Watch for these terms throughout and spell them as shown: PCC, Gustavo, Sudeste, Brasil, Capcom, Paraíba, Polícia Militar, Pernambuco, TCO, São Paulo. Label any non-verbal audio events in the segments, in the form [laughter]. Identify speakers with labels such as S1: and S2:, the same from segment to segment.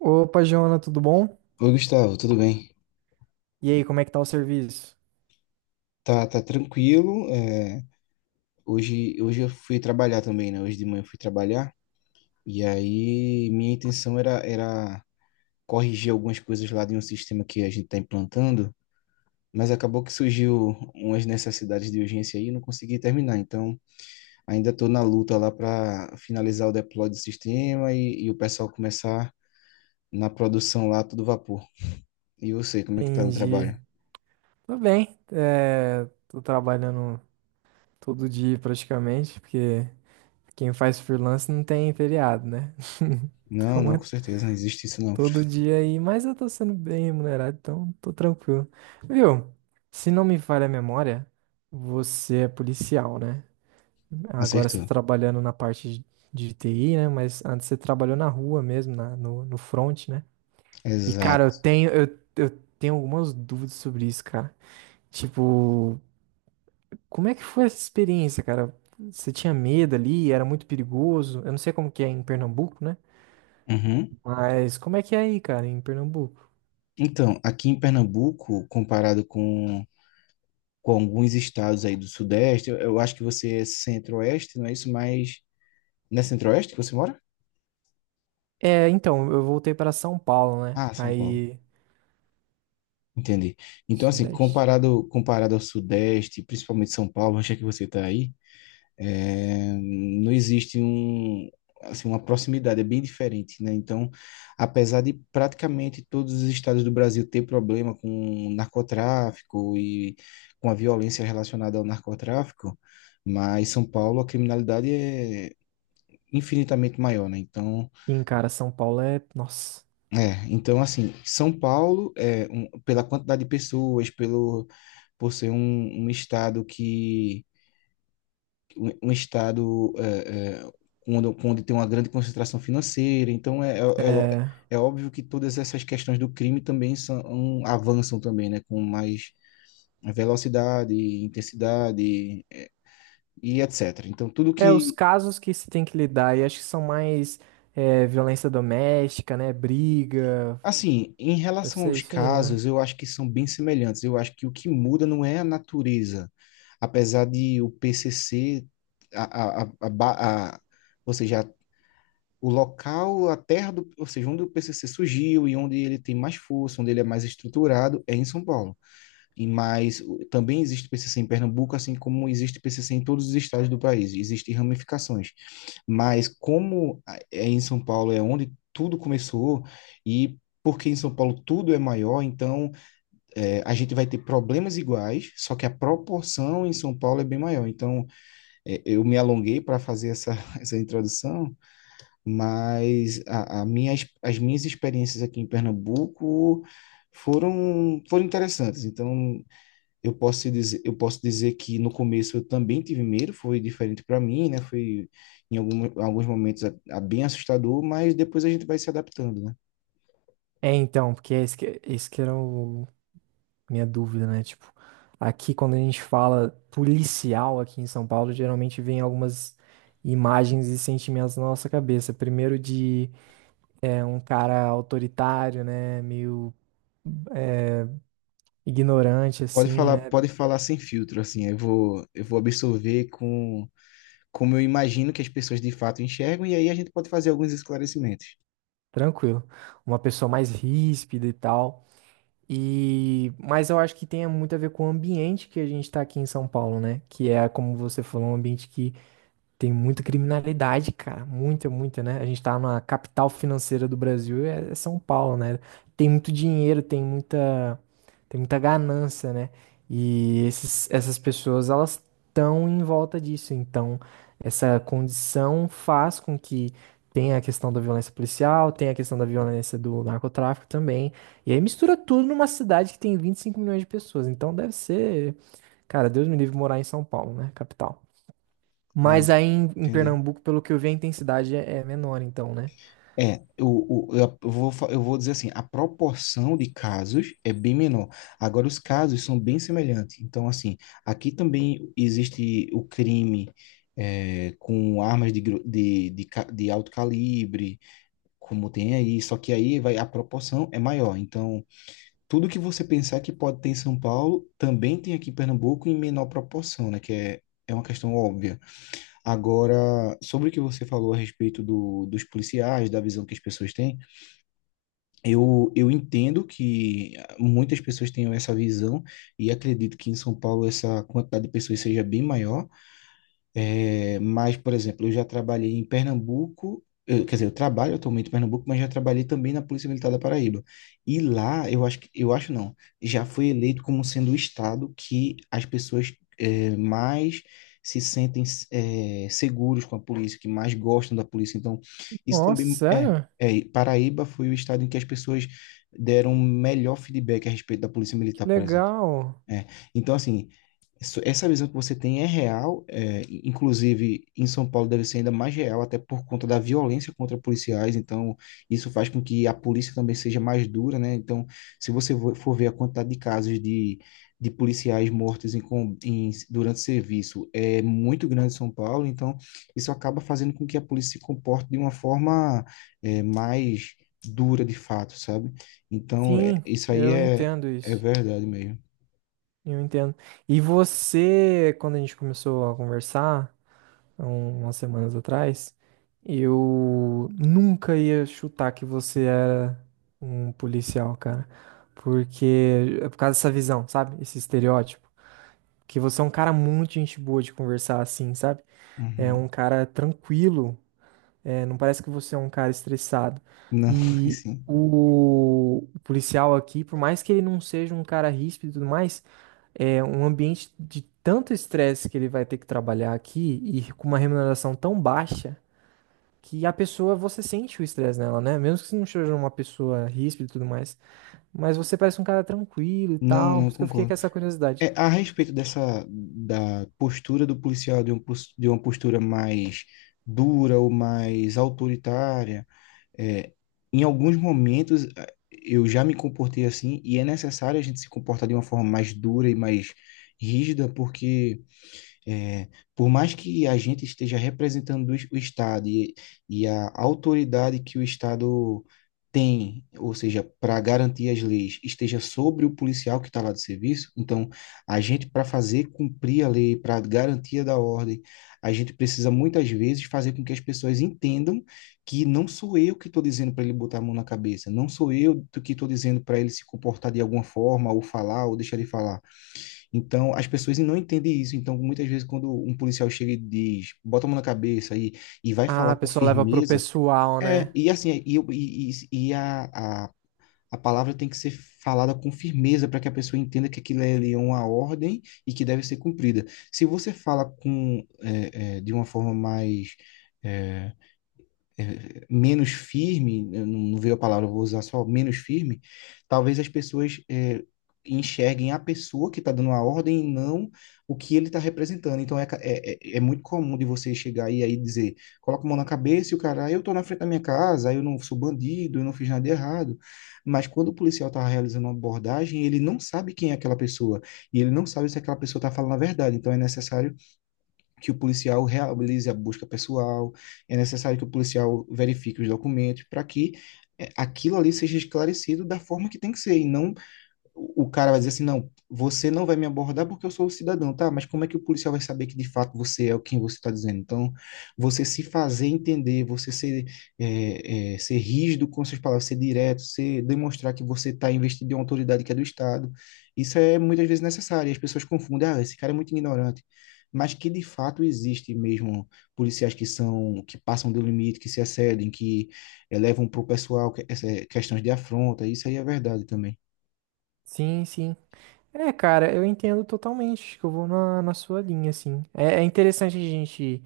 S1: Opa, Jona, tudo bom?
S2: Oi, Gustavo, tudo bem?
S1: E aí, como é que tá o serviço?
S2: Tá, tá tranquilo. Hoje, hoje eu fui trabalhar também, né? Hoje de manhã eu fui trabalhar. E aí, minha intenção era corrigir algumas coisas lá de um sistema que a gente está implantando, mas acabou que surgiu umas necessidades de urgência aí e não consegui terminar. Então, ainda estou na luta lá para finalizar o deploy do sistema e o pessoal começar na produção lá, tudo vapor. E você, como é que tá no
S1: Entendi.
S2: trabalho?
S1: Tudo bem. Tô trabalhando todo dia praticamente, porque quem faz freelance não tem feriado, né? [laughs]
S2: Não,
S1: Então
S2: não,
S1: é
S2: com certeza, não existe isso não.
S1: todo dia aí, mas eu tô sendo bem remunerado, então tô tranquilo. Viu? Se não me falha a memória, você é policial, né? Agora você tá
S2: Acertou.
S1: trabalhando na parte de TI, né? Mas antes você trabalhou na rua mesmo, no front, né? E, cara, eu
S2: Exato.
S1: tenho, eu, eu tenho algumas dúvidas sobre isso, cara. Tipo, como é que foi essa experiência, cara? Você tinha medo ali? Era muito perigoso? Eu não sei como que é em Pernambuco, né?
S2: Uhum.
S1: Mas como é que é aí, cara, em Pernambuco?
S2: Então, aqui em Pernambuco, comparado com alguns estados aí do Sudeste, eu acho que você é centro-oeste, não é isso? Mas não é centro-oeste que você mora?
S1: Então, eu voltei para São Paulo, né?
S2: Ah, São Paulo.
S1: Aí,
S2: Entendi. Então, assim,
S1: Sudeste.
S2: comparado ao Sudeste, principalmente São Paulo, onde é que você está aí? É, não existe um, assim, uma proximidade, é bem diferente, né? Então, apesar de praticamente todos os estados do Brasil ter problema com o narcotráfico e com a violência relacionada ao narcotráfico, mas São Paulo a criminalidade é infinitamente maior, né? Então,
S1: Sim, cara, São Paulo é. Nossa.
S2: então assim, São Paulo é pela quantidade de pessoas, pelo por ser um, um estado que um estado onde tem uma grande concentração financeira. Então, é lo-
S1: É.
S2: é óbvio que todas essas questões do crime também avançam também, né? Com mais velocidade, intensidade e etc. Então, tudo
S1: Os
S2: que...
S1: casos que se tem que lidar, e acho que são mais violência doméstica, né? Briga.
S2: Assim, em
S1: Deve
S2: relação
S1: ser
S2: aos
S1: isso aí, não é?
S2: casos, eu acho que são bem semelhantes. Eu acho que o que muda não é a natureza. Apesar de o PCC... A, a, a, a, ba- a, ou seja, o local, a terra do, ou seja, onde o PCC surgiu e onde ele tem mais força, onde ele é mais estruturado, é em São Paulo. E mais, também existe PCC em Pernambuco, assim como existe PCC em todos os estados do país. Existem ramificações, mas em São Paulo é onde tudo começou e porque em São Paulo tudo é maior, então a gente vai ter problemas iguais, só que a proporção em São Paulo é bem maior. Então, eu me alonguei para fazer essa, [laughs] essa introdução, mas as minhas experiências aqui em Pernambuco foram, foram interessantes. Então, eu posso te dizer, eu posso dizer que no começo eu também tive medo, foi diferente para mim, né? Foi em alguns momentos a bem assustador, mas depois a gente vai se adaptando, né?
S1: Então, porque é esse que era o, minha dúvida, né? Tipo, aqui quando a gente fala policial aqui em São Paulo, geralmente vem algumas imagens e sentimentos na nossa cabeça. Primeiro de um cara autoritário, né? Meio ignorante, assim, né?
S2: Pode falar sem filtro, assim, eu vou absorver como eu imagino que as pessoas de fato enxergam, e aí a gente pode fazer alguns esclarecimentos.
S1: Tranquilo. Uma pessoa mais ríspida e tal. E, mas eu acho que tem muito a ver com o ambiente que a gente tá aqui em São Paulo, né? Que é, como você falou, um ambiente que tem muita criminalidade, cara. Muita, muita, né? A gente tá na capital financeira do Brasil, é São Paulo, né? Tem muito dinheiro, tem muita ganância, né? E essas pessoas, elas estão em volta disso. Então, essa condição faz com que tenha a questão da violência policial, tenha a questão da violência do narcotráfico também. E aí mistura tudo numa cidade que tem 25 milhões de pessoas. Então, deve ser, cara, Deus me livre morar em São Paulo, né? Capital.
S2: Ah,
S1: Mas aí em
S2: entendi.
S1: Pernambuco, pelo que eu vi, a intensidade é, é menor, então, né?
S2: É, o, eu vou, fa- eu vou dizer assim, a proporção de casos é bem menor. Agora, os casos são bem semelhantes. Então, assim, aqui também existe o crime com armas de, gru- de, ca- de alto calibre, como tem aí, só que aí vai, a proporção é maior. Então, tudo que você pensar que pode ter em São Paulo, também tem aqui em Pernambuco em menor proporção, né? Que é, é uma questão óbvia. Agora, sobre o que você falou a respeito dos policiais, da visão que as pessoas têm, eu entendo que muitas pessoas tenham essa visão e acredito que em São Paulo essa quantidade de pessoas seja bem maior, mas, por exemplo, eu já trabalhei em Pernambuco, quer dizer, eu trabalho atualmente em Pernambuco, mas já trabalhei também na Polícia Militar da Paraíba. E lá, eu acho que, eu acho não, já foi eleito como sendo o estado que as pessoas mais se sentem seguros com a polícia, que mais gostam da polícia. Então, isso
S1: Nossa,
S2: também
S1: sério?
S2: e Paraíba foi o estado em que as pessoas deram um melhor feedback a respeito da Polícia
S1: Que
S2: Militar, por exemplo.
S1: legal.
S2: É. Então, assim, essa visão que você tem é real, inclusive em São Paulo deve ser ainda mais real, até por conta da violência contra policiais, então isso faz com que a polícia também seja mais dura, né? Então, se você for ver a quantidade de casos de policiais mortos durante serviço, é muito grande em São Paulo, então isso acaba fazendo com que a polícia se comporte de uma forma, mais dura de fato, sabe? Então,
S1: Sim,
S2: isso aí
S1: eu entendo
S2: é
S1: isso.
S2: verdade mesmo.
S1: Eu entendo. E você, quando a gente começou a conversar, umas semanas atrás, eu nunca ia chutar que você era um policial, cara. Porque, é por causa dessa visão, sabe? Esse estereótipo. Que você é um cara muito gente boa de conversar assim, sabe? É
S2: Uhum.
S1: um cara tranquilo. É, não parece que você é um cara estressado.
S2: Não, [laughs]
S1: E
S2: sim.
S1: o policial aqui, por mais que ele não seja um cara ríspido e tudo mais, é um ambiente de tanto estresse que ele vai ter que trabalhar aqui e com uma remuneração tão baixa que a pessoa, você sente o estresse nela, né? Mesmo que você não seja uma pessoa ríspida e tudo mais, mas você parece um cara tranquilo e
S2: Não,
S1: tal, por
S2: não,
S1: isso que eu fiquei com
S2: concordo.
S1: essa curiosidade.
S2: É, a respeito dessa da postura do policial, de uma postura mais dura ou mais autoritária, é, em alguns momentos eu já me comportei assim e é necessário a gente se comportar de uma forma mais dura e mais rígida, porque é, por mais que a gente esteja representando o Estado e a autoridade que o Estado tem, ou seja, para garantir as leis, esteja sobre o policial que está lá de serviço, então a gente, para fazer cumprir a lei, para garantia da ordem, a gente precisa muitas vezes fazer com que as pessoas entendam que não sou eu que estou dizendo para ele botar a mão na cabeça, não sou eu que estou dizendo para ele se comportar de alguma forma, ou falar, ou deixar de falar, então, as pessoas não entendem isso. Então, muitas vezes, quando um policial chega e diz, bota a mão na cabeça e vai
S1: Ah,
S2: falar
S1: a
S2: com
S1: pessoa leva pro
S2: firmeza,
S1: pessoal,
S2: é,
S1: né?
S2: e assim, e, eu- e a, a palavra tem que ser falada com firmeza para que a pessoa entenda que aquilo é ali é uma ordem e que deve ser cumprida. Se você fala com, de uma forma mais. é, menos firme, eu não veio a palavra, eu vou usar só menos firme, talvez as pessoas enxerguem a pessoa que está dando a ordem e não o que ele está representando. Então é muito comum de você chegar aí e dizer, coloca a mão na cabeça e o cara, "Ah, eu estou na frente da minha casa, eu não sou bandido, eu não fiz nada de errado." Mas quando o policial está realizando uma abordagem, ele não sabe quem é aquela pessoa e ele não sabe se aquela pessoa está falando a verdade. Então é necessário que o policial realize a busca pessoal, é necessário que o policial verifique os documentos para que aquilo ali seja esclarecido da forma que tem que ser, e não o cara vai dizer assim, não, você não vai me abordar porque eu sou um cidadão, tá? Mas como é que o policial vai saber que de fato você é o quem você está dizendo? Então, você se fazer entender, você ser, ser rígido com suas palavras, ser direto, ser, demonstrar que você está investido em uma autoridade que é do Estado, isso é muitas vezes necessário. E as pessoas confundem, ah, esse cara é muito ignorante. Mas que de fato existe mesmo policiais que são, que passam do limite, que se excedem, que levam para o pessoal questões de afronta, isso aí é verdade também.
S1: Sim, sim. É, cara, eu entendo totalmente, que eu vou na, na sua linha, assim. É interessante a gente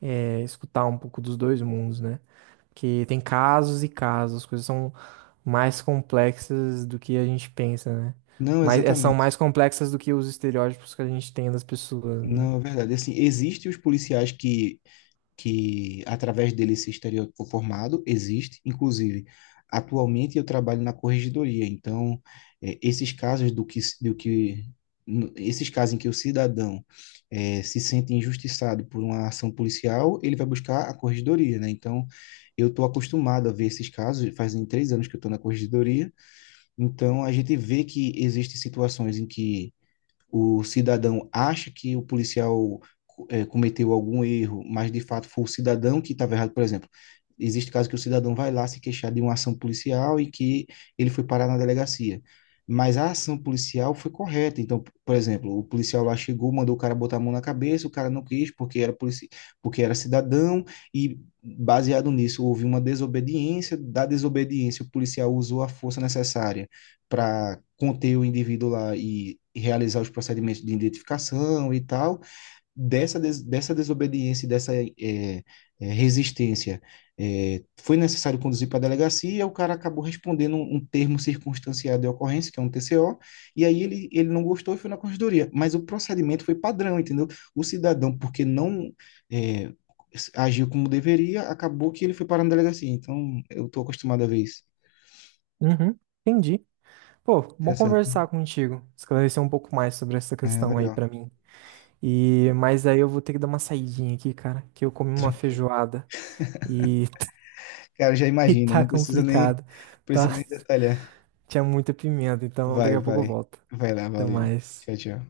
S1: escutar um pouco dos dois mundos, né? Porque tem casos e casos, as coisas são mais complexas do que a gente pensa, né?
S2: Não,
S1: Mas são
S2: exatamente.
S1: mais complexas do que os estereótipos que a gente tem das pessoas, né?
S2: Não, é verdade. Assim, existem os policiais que através dele esse estereótipo formado, existe. Inclusive, atualmente eu trabalho na corregedoria, então esses casos esses casos em que o cidadão se sente injustiçado por uma ação policial, ele vai buscar a corregedoria, né? Então, eu estou acostumado a ver esses casos, fazem 3 anos que eu estou na corregedoria, então a gente vê que existem situações em que o cidadão acha que o policial cometeu algum erro, mas de fato foi o cidadão que estava errado, por exemplo. Existe caso que o cidadão vai lá se queixar de uma ação policial e que ele foi parar na delegacia. Mas a ação policial foi correta. Então, por exemplo, o policial lá chegou, mandou o cara botar a mão na cabeça, o cara não quis porque era polici... porque era cidadão e baseado nisso houve uma desobediência, da desobediência o policial usou a força necessária para conter o indivíduo lá e realizar os procedimentos de identificação e tal, dessa desobediência e dessa resistência, foi necessário conduzir para a delegacia, o cara acabou respondendo um termo circunstanciado de ocorrência, que é um TCO, e aí ele não gostou e foi na corregedoria. Mas o procedimento foi padrão, entendeu? O cidadão, porque não é, agiu como deveria, acabou que ele foi parar na delegacia. Então, eu estou acostumado a ver isso.
S1: Uhum, entendi. Pô, bom
S2: Interessante.
S1: conversar contigo, esclarecer um pouco mais sobre essa
S2: É,
S1: questão aí
S2: legal.
S1: pra mim. E, mas aí eu vou ter que dar uma saidinha aqui, cara, que eu comi uma
S2: Tranquilo.
S1: feijoada. E [laughs]
S2: Cara, já
S1: [laughs] E
S2: imagino,
S1: tá
S2: não precisa nem,
S1: complicado, tá?
S2: precisa nem detalhar.
S1: [laughs] Tinha muita pimenta, então daqui
S2: Vai,
S1: a pouco eu
S2: vai.
S1: volto.
S2: Vai lá,
S1: Até
S2: valeu.
S1: mais.
S2: Tchau, tchau.